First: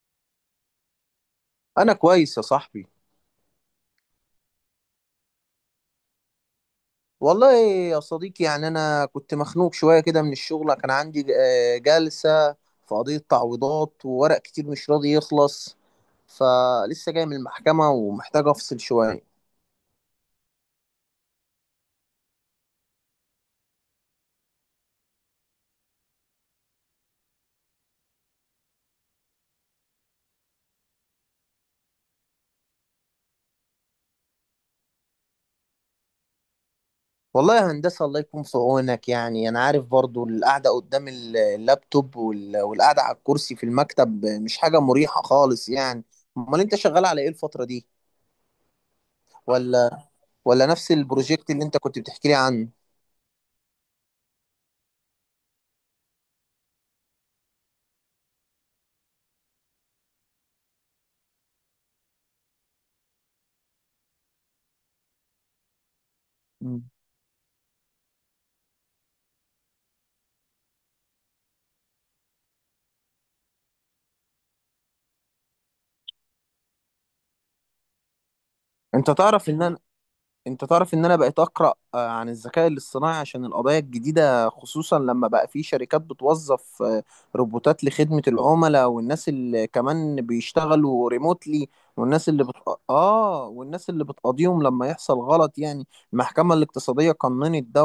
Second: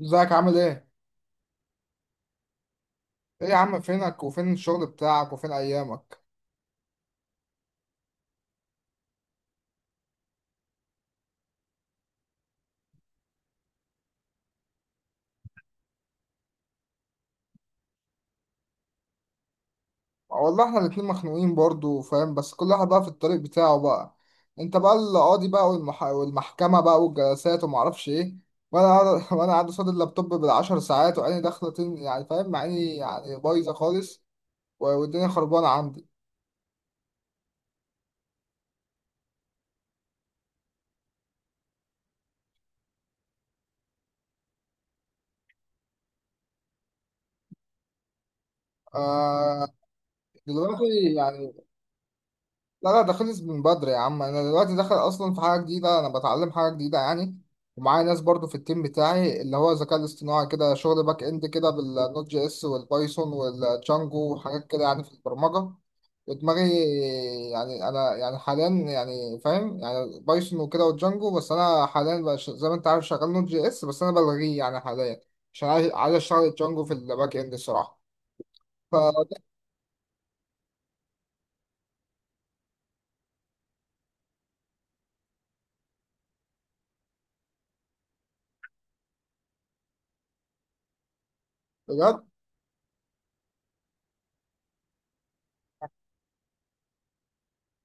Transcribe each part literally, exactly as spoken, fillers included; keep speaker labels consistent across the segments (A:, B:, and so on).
A: ازيك عامل ايه؟
B: انا كويس يا صاحبي.
A: ايه يا عم، فينك وفين الشغل بتاعك وفين ايامك؟
B: والله يا صديقي، يعني انا كنت مخنوق شويه كده من الشغل. كان عندي آه، جلسه في قضيه تعويضات وورق كتير مش راضي يخلص. فلسه جاي من المحكمه ومحتاج افصل شويه.
A: والله احنا الاتنين مخنوقين برضو فاهم، بس كل واحد بقى في الطريق بتاعه بقى. انت بقى القاضي بقى، والمح... والمحكمة بقى والجلسات ومعرفش ايه. وانا قاعد وانا قاعد قصاد اللابتوب بالعشر ساعات، وعيني داخلة تن... يعني فاهم، عيني يعني بايظة خالص. و- والدنيا خربانة عندي.
B: والله يا هندسه، الله يكون في عونك. يعني انا عارف برضو القعده قدام ال- اللابتوب وال- والقعده على الكرسي في المكتب مش حاجه مريحه خالص يعني. امال انت شغال على ايه الفتره دي؟
A: آه،
B: ولا ولا نفس
A: دلوقتي،
B: البروجكت
A: يعني،
B: اللي انت كنت بتحكي لي عنه؟
A: لا لا، ده خلص من بدري يا عم. انا دلوقتي داخل اصلا في حاجه جديده، انا بتعلم حاجه جديده يعني. ومعايا ناس برضو في التيم بتاعي، اللي هو الذكاء الاصطناعي كده، شغل باك اند كده بالنوت جي اس والبايثون والجانجو وحاجات كده يعني، في البرمجه. ودماغي،
B: مم.
A: يعني انا يعني حاليا يعني فاهم، يعني بايثون وكده والجانجو. بس انا حاليا بقى ش- زي ما انت عارف شغال نوت جي اس، بس انا بلغيه يعني حاليا، عشان عايز عايز اشتغل الجانجو في الباك اند الصراحه. ف-
B: انت تعرف ان انا انت تعرف ان انا بقيت اقرا آه، عن الذكاء الاصطناعي عشان القضايا الجديده، خصوصا لما بقى في شركات بتوظف آه، روبوتات لخدمه العملاء، والناس اللي كمان بيشتغلوا ريموتلي.
A: بجد،
B: والناس اللي بت... اه، والناس اللي بتقاضيهم لما يحصل غلط يعني. المحكمه الاقتصاديه قننت ده.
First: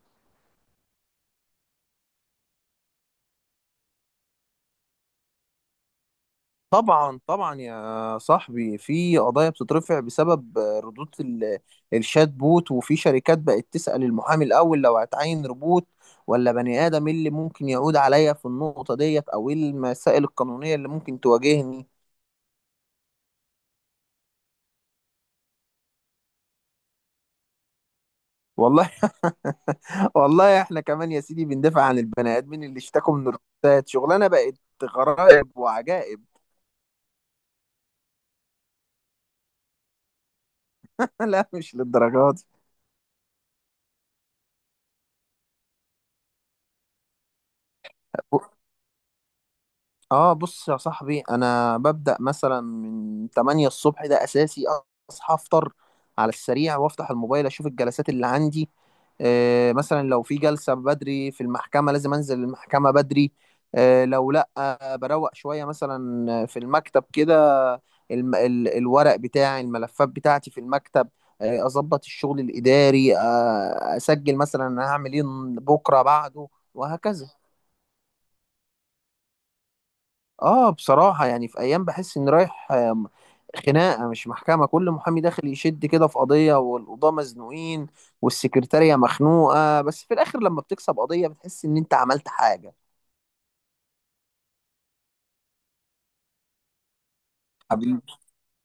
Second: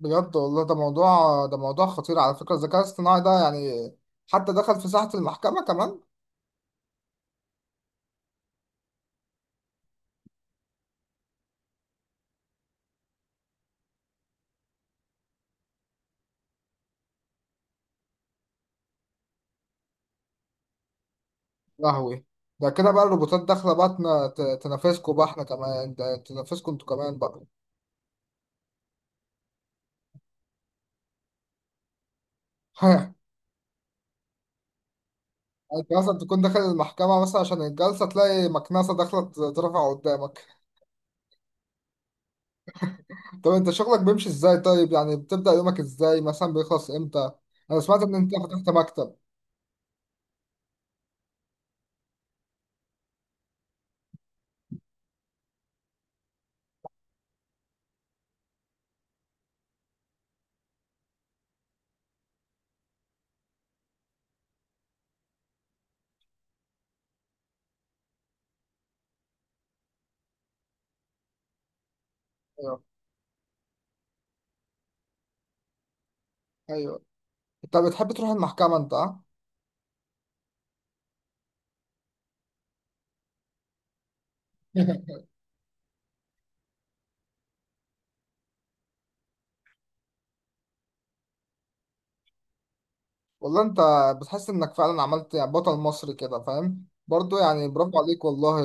A: بجد والله، ده موضوع ده موضوع خطير على فكرة. الذكاء الاصطناعي ده يعني حتى دخل في ساحة المحكمة كمان.
B: طبعا طبعا يا صاحبي، في قضايا بتترفع بسبب ردود ال- الشات بوت، وفي شركات بقت تسأل المحامي الأول لو هتعين روبوت ولا بني آدم، إيه اللي ممكن يعود عليا في النقطة ديت، أو إيه المسائل القانونية اللي ممكن تواجهني.
A: لهوي، ده كده بقى الروبوتات داخلة بقى تنا- ت- تنافسكوا بقى، احنا كمان، ده تنافسكوا انتوا كمان بقى.
B: والله والله إحنا كمان يا سيدي بندافع عن البني آدمين اللي
A: يعني
B: اشتكوا من الروبوتات. شغلانة بقت غرائب
A: انت مثلا
B: وعجائب.
A: تكون داخل المحكمة مثلا عشان الجلسة، تلاقي مكنسة داخلة ت- ترفع قدامك.
B: لا، مش للدرجات.
A: طب انت شغلك بيمشي ازاي؟ طيب، يعني بتبدأ يومك ازاي؟ مثلا بيخلص امتى؟ انا سمعت ان انت فتحت مكتب.
B: اه، بص يا صاحبي، انا ببدأ مثلا من تمانية الصبح، ده اساسي. اصحى افطر على السريع وافتح الموبايل، اشوف الجلسات اللي عندي. آه، مثلا لو في جلسة بدري في المحكمة لازم انزل المحكمة بدري. آه لو لا، آه بروق شوية مثلا في المكتب كده. الم ال الورق بتاعي، الملفات بتاعتي في المكتب. آه اظبط الشغل
A: ايوه.
B: الاداري، آه اسجل مثلا انا هعمل ايه بكرة بعده،
A: ايوه.
B: وهكذا.
A: انت بتحب تروح المحكمة انت، ها؟
B: اه، بصراحة يعني في ايام بحس اني رايح آم، خناقة مش محكمة. كل محامي داخل يشد كده في قضية، والقضاة مزنوقين، والسكرتارية مخنوقة، بس في الاخر لما بتكسب قضية بتحس ان انت عملت حاجة.
A: والله انت، بتحس انك فعلا عملت يعني بطل مصري كده، فاهم برضو، يعني برافو
B: حبيبي.
A: عليك والله.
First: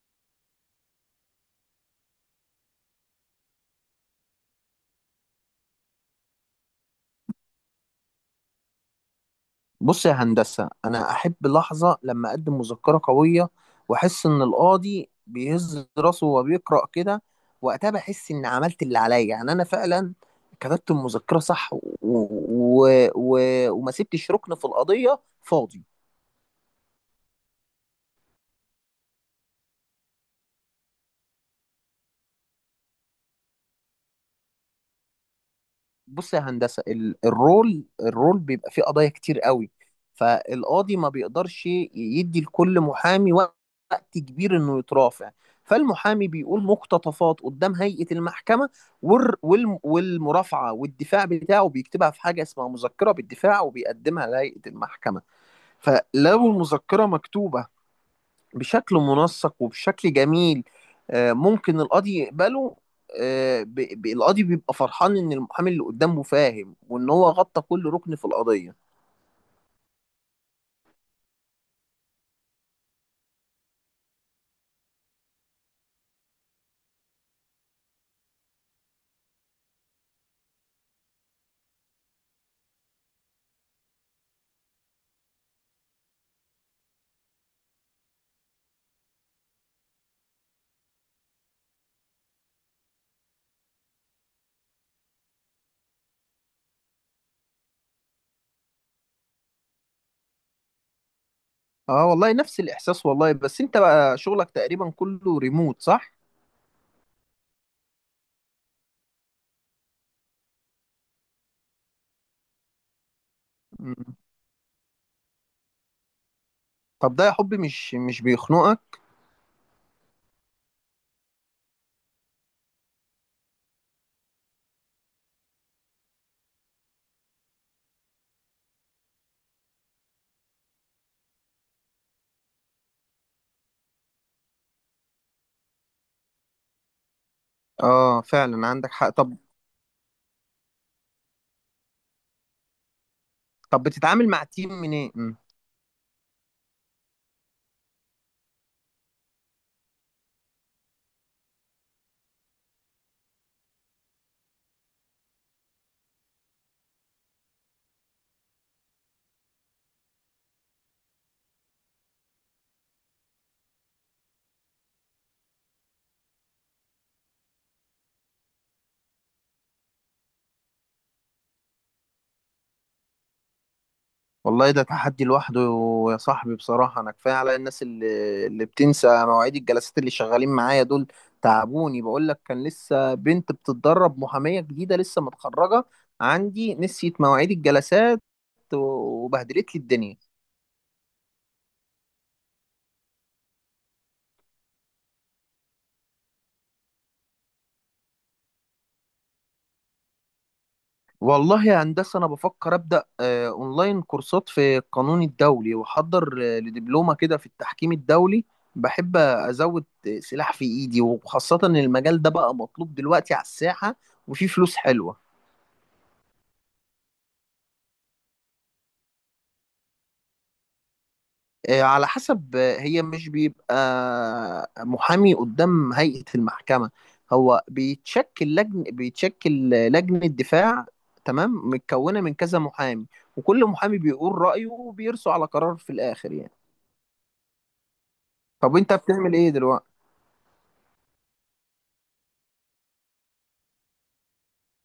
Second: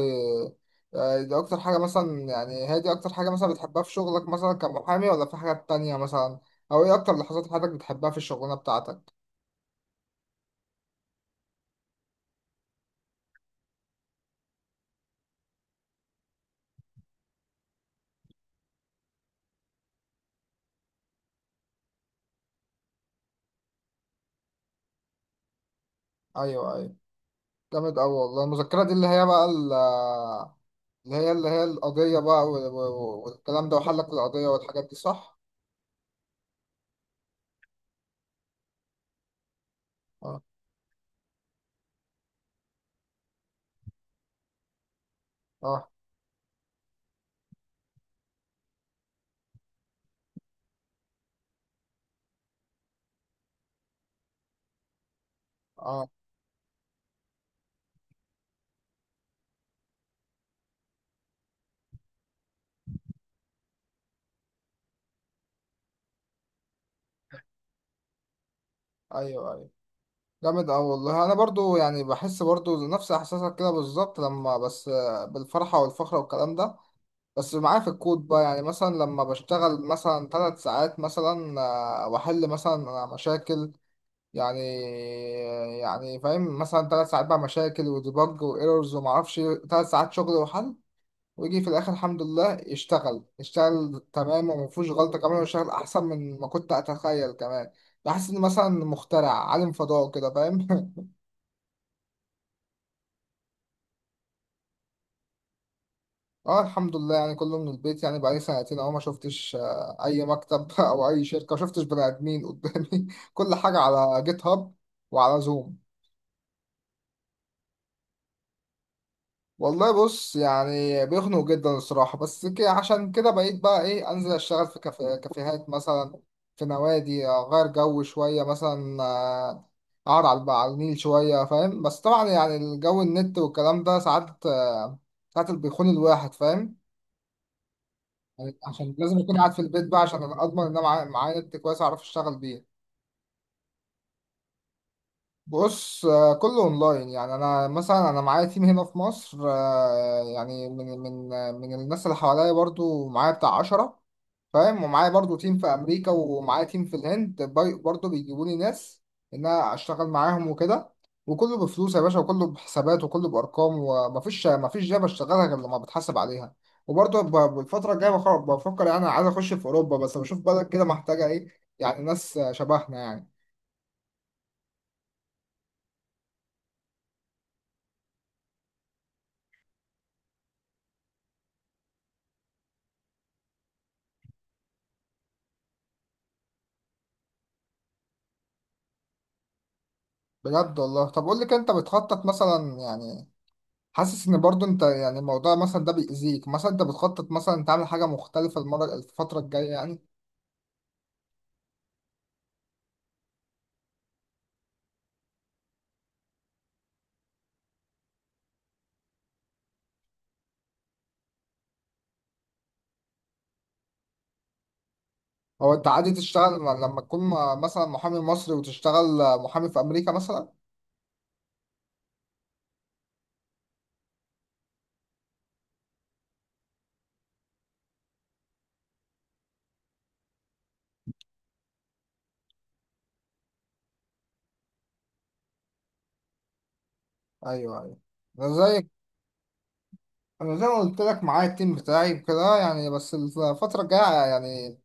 A: آه، دي اكتر حاجة مثلا، يعني هي دي اكتر حاجة مثلا بتحبها في شغلك مثلا كمحامي؟ ولا في حاجات تانية مثلا؟ او ايه اكتر لحظات حياتك بتحبها في الشغلانة بتاعتك؟
B: بص يا هندسة، انا احب لحظة لما اقدم مذكرة قوية واحس ان القاضي بيهز راسه وهو بيقرأ كده. وقتها بحس اني عملت اللي عليا، يعني انا فعلا كتبت المذكرة صح و... و... و... وما سبتش ركن في القضية فاضي.
A: ايوه. ايوه. جامد اوي والله. المذكرة دي اللي هي بقى ال- اللي هي اللي هي القضية بقى، وال- وال- والكلام ده، وحلك القضية والحاجات دي، صح.
B: بص يا هندسة، ال- الرول الرول بيبقى فيه قضايا كتير قوي،
A: اه.
B: فالقاضي ما بيقدرش يدي لكل محامي وقت كبير انه يترافع،
A: اه.
B: فالمحامي بيقول مقتطفات قدام هيئة المحكمة. والر- والم- والمرافعة والدفاع بتاعه بيكتبها في حاجة اسمها مذكرة بالدفاع، وبيقدمها لهيئة المحكمة.
A: اه.
B: فلو المذكرة مكتوبة بشكل منسق وبشكل جميل، آه، ممكن القاضي يقبله. آه، ب- ب- القاضي بيبقى فرحان ان المحامي اللي قدامه فاهم، وان هو غطى كل ركن في القضية.
A: ايوه. ايوه. جامد أوي والله. أنا برضو يعني بحس برضو نفس إحساسك كده بالظبط، لما بس بالفرحة والفخر والكلام ده. بس معايا في الكود بقى، يعني مثلا لما بشتغل مثلا ثلاث ساعات مثلا، آه، وأحل مثلا مشاكل يعني، يعني فاهم، مثلا ثلاث ساعات بقى مشاكل وديبج وإيرورز ومعرفش، ثلاث ساعات شغل وحل. ويجي في الآخر الحمد لله يشتغل، يشتغل تمام ومفيهوش غلطة كمان، ويشتغل أحسن من ما كنت أتخيل كمان. بحس إن مثلا مخترع عالم فضاء كده، فاهم.
B: اه، والله نفس الاحساس والله. بس انت بقى شغلك تقريبا كله ريموت، صح؟
A: اه الحمد لله، يعني كله من البيت يعني. بقالي سنتين اهو، ما شفتش آه، اي مكتب او اي شركه. ما شفتش بني ادمين قدامي كل حاجه
B: مم.
A: على جيت هاب وعلى زوم.
B: طب ده يا حبي مش مش بيخنقك؟
A: والله بص، يعني بيخنق جدا الصراحه، بس كده عشان كده بقيت بقى ايه، انزل اشتغل في كافي- كافيهات مثلا، في نوادي، اغير جو شويه مثلا، آه، اقعد على على النيل شويه فاهم. بس طبعا يعني الجو، النت والكلام ده ساعات، آه، ساعات بيخون الواحد فاهم.
B: اه فعلا عندك
A: عشان
B: حق.
A: لازم اكون
B: طب،
A: قاعد في البيت بقى، عشان اضمن ان انا معايا معايا نت كويس اعرف اشتغل بيه.
B: طب بتتعامل مع تيم منين؟
A: بص، آه، كله اونلاين يعني. انا مثلا انا معايا تيم هنا في مصر، آه، يعني من من من الناس اللي حواليا برضو، معايا بتاع عشرة فاهم. ومعايا برضو تيم في امريكا، ومعايا تيم في الهند باي- برضو بيجيبوا لي ناس ان انا اشتغل معاهم وكده. وكله بفلوس يا باشا، وكله بحسابات، وكله بارقام. ومفيش مفيش جاب اشتغلها غير لما بتحاسب عليها. وبرضو ب- بالفتره الجايه بخ- بفكر، يعني عايز اخش في اوروبا، بس بشوف بلد كده محتاجه ايه، يعني ناس شبهنا يعني.
B: والله ده تحدي لوحده يا صاحبي. بصراحة أنا كفاية على الناس اللي, اللي بتنسى مواعيد الجلسات، اللي شغالين معايا دول تعبوني. بقول لك، كان لسه بنت بتتدرب محامية جديدة لسه متخرجة عندي، نسيت مواعيد الجلسات وبهدلت لي الدنيا.
A: بجد والله. طب قول لي كده، انت بتخطط مثلا يعني، حاسس ان برضو انت يعني الموضوع مثلا ده بيأذيك مثلا، انت بتخطط مثلا تعمل حاجه مختلفه المره الفتره الجايه يعني؟
B: والله يا هندسة، أنا بفكر أبدأ آه، أونلاين كورسات في القانون الدولي، وأحضر آه، لدبلومة كده في التحكيم الدولي. بحب أزود سلاح في إيدي، وخاصة إن المجال ده بقى مطلوب دلوقتي على الساحة، وفي فلوس حلوة.
A: هو انت عادي تشتغل لما تكون م- مثلا محامي مصري وتشتغل محامي في امريكا مثلا؟
B: آه، على حسب. آه، هي مش بيبقى محامي قدام هيئة المحكمة. هو بيتشكل لجن بيتشكل لجنة دفاع تمام، متكونة من كذا محامي، وكل محامي بيقول رأيه، وبيرسوا على قرار في الآخر يعني.
A: ايوه. ايوه. انا
B: طب
A: زي
B: وانت بتعمل ايه دلوقتي؟
A: انا زي ما قلت لك، معايا التيم بتاعي وكده يعني. بس الفتره الجايه يعني،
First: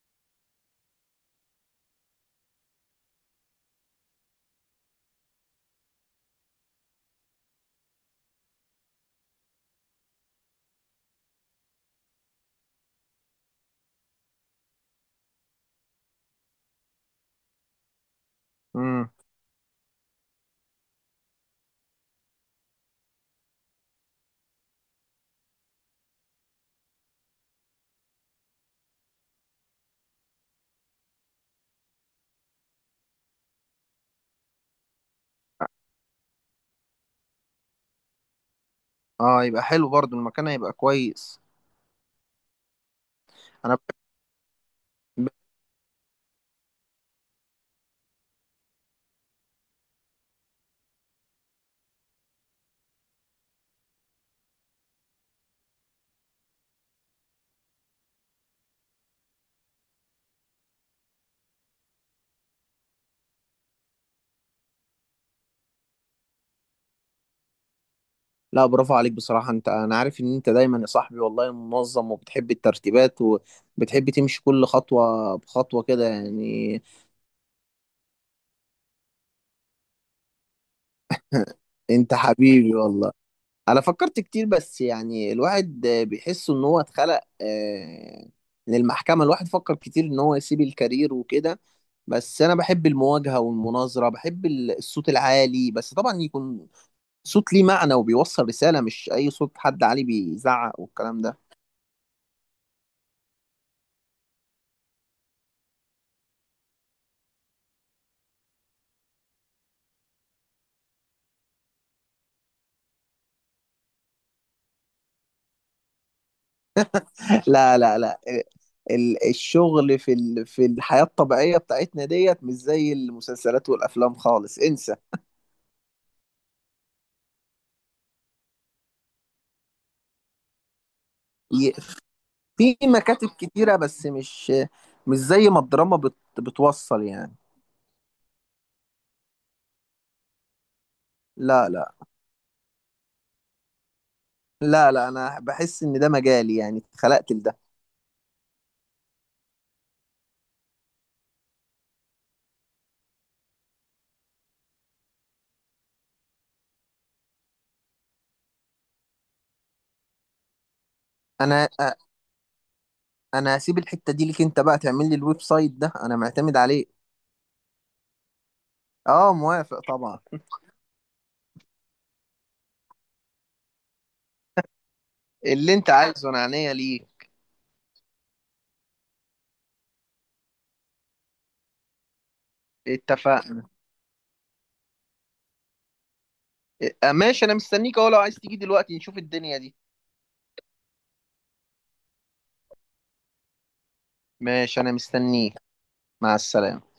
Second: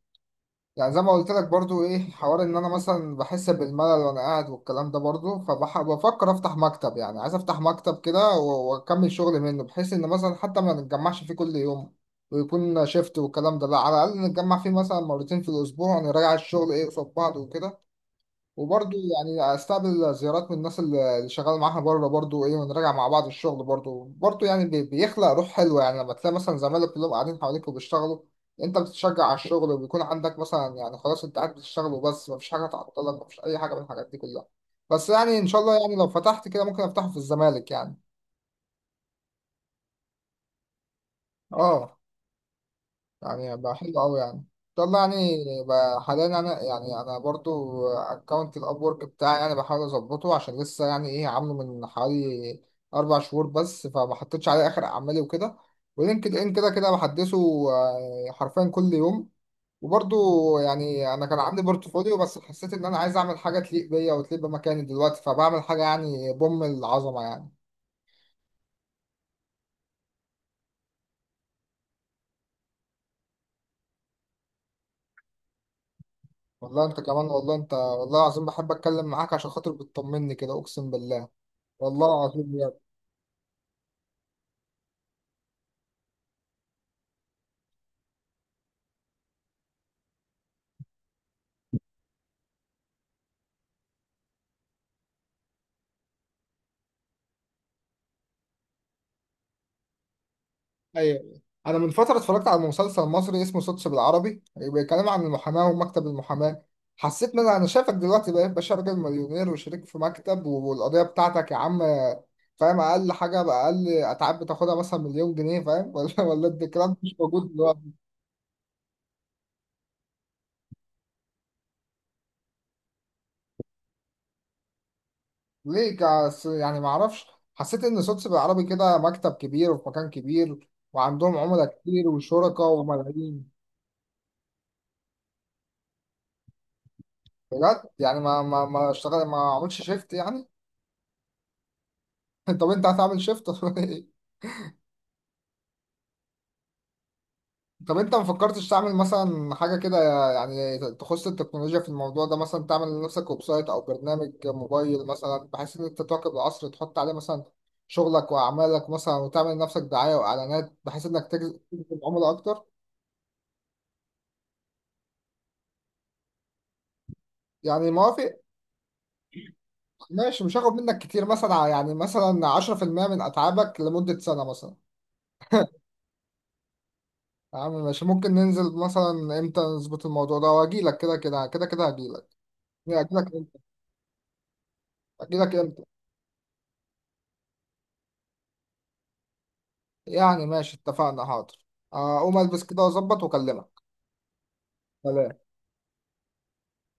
A: يعني زي ما قلت لك برضو، ايه، حوار ان انا مثلا بحس بالملل وانا قاعد والكلام ده برضو. فبفكر افتح مكتب، يعني عايز افتح مكتب كده و- واكمل شغل منه، بحيث ان مثلا حتى ما نتجمعش فيه كل يوم، ويكون شيفت والكلام ده، لا، على الاقل نتجمع فيه مثلا مرتين في الاسبوع، ونراجع الشغل ايه قصاد بعض وكده. وبرضه
B: امم.
A: يعني استقبل زيارات من الناس اللي اللي شغال معاها بره برضه، ايه، ونراجع مع بعض الشغل برضه برضه يعني، بي- بيخلق روح حلوه، يعني لما تلاقي مثلا زمايلك كلهم قاعدين حواليك وبيشتغلوا، انت بتتشجع على الشغل، وبيكون عندك مثلا يعني خلاص انت قاعد بتشتغل وبس، مفيش حاجه تعطلك، مفيش اي حاجه من الحاجات دي كلها. بس يعني ان شاء الله يعني لو فتحت كده، ممكن افتحه في الزمالك يعني.
B: اه، يبقى حلو برضو، المكان هيبقى كويس.
A: اه. يعني بقى
B: انا
A: حلو قوي يعني. طب ما
B: بحب...
A: يعني بقى، حاليا انا يعني، انا برضو اكونت الاب ورك بتاعي، يعني بحاول اظبطه عشان لسه، يعني ايه، عامله من حوالي اربع شهور بس، فما حطيتش عليه اخر اعمالي وكده. ولينكد ان كده كده بحدثه، آه، حرفيا كل يوم. وبرضو يعني انا كان عندي بورتفوليو، بس حسيت ان انا عايز اعمل حاجه تليق بيا وتليق بمكاني دلوقتي، فبعمل حاجه يعني بوم العظمه يعني.
B: لا برافو عليك بصراحة. انت، انا عارف ان انت دايما يا صاحبي والله منظم، وبتحب الترتيبات، وبتحب تمشي كل خطوة بخطوة كده يعني.
A: والله انت كمان، والله انت، والله العظيم بحب اتكلم معاك عشان خاطر بتطمني كده، اقسم بالله. والله
B: انت
A: العظيم.
B: حبيبي والله. انا فكرت كتير، بس يعني الواحد آه، بيحس ان هو اتخلق آه، للمحكمة. الواحد فكر كتير ان هو يسيب الكارير وكده، بس انا بحب المواجهة والمناظرة، بحب ال- الصوت العالي، بس طبعا يكون صوت ليه معنى وبيوصل رسالة، مش اي صوت حد عالي بيزعق والكلام ده.
A: ايوه. انا من فتره اتفرجت على مسلسل مصري اسمه سوتس بالعربي، بيتكلم عن المحاماه ومكتب المحاماه. حسيت ان انا أنا شايفك دلوقتي بقيت باشا، راجل مليونير وشريك في مكتب، والقضيه بتاعتك يا عم، فاهم، اقل حاجه باقل اتعاب بتاخدها مثلا مليون جنيه، فاهم. ولا ولا ده الكلام مش موجود
B: لا
A: دلوقتي؟
B: لا لا، ال- الشغل في ال- في الحياة الطبيعية بتاعتنا ديت مش زي المسلسلات والافلام خالص، انسى.
A: ليه كاس- يعني ما اعرفش. حسيت ان سوتس بالعربي كده مكتب كبير وفي مكان كبير وعندهم عملاء كتير وشركاء
B: في مكاتب
A: وملايين.
B: كتيرة، بس مش مش زي ما الدراما بت بتوصل يعني.
A: بجد؟ يعني ما ما ما اشتغل؟ ما عملش شيفت يعني؟
B: لا لا
A: طب انت هتعمل شيفت؟
B: لا، لا انا بحس ان ده مجالي يعني، اتخلقت لده.
A: طب انت ما فكرتش تعمل مثلا حاجه كده يعني تخص التكنولوجيا في الموضوع ده؟ مثلا تعمل لنفسك ويب سايت او برنامج موبايل مثلا، بحيث ان انت تواكب العصر، تحط عليه مثلا شغلك واعمالك مثلا، وتعمل لنفسك دعايه واعلانات بحيث انك تجذب
B: انا
A: تجذب
B: أ-
A: عملاء اكتر.
B: انا هسيب الحتة دي ليك انت بقى، تعمل لي الويب سايت ده، انا معتمد عليه.
A: يعني موافق؟
B: اه، موافق طبعا.
A: ماشي، مش هاخد منك كتير مثلا، يعني مثلا عشرة في المئة من اتعابك لمده سنه مثلا.
B: اللي انت عايزه انا عينيا ليك.
A: يا عم ماشي، ممكن ننزل مثلا امتى نظبط الموضوع ده، واجي لك كده كده كده كده هجي لك. اجي لك امتى
B: اتفقنا.
A: اجي لك امتى؟
B: إيه، ماشي انا مستنيك اهو، لو عايز تيجي دلوقتي نشوف الدنيا دي.
A: يعني ماشي اتفقنا. حاضر. اقوم البس كده واظبط واكلمك.
B: ماشي انا
A: سلام.
B: مستنيك. مع السلامة.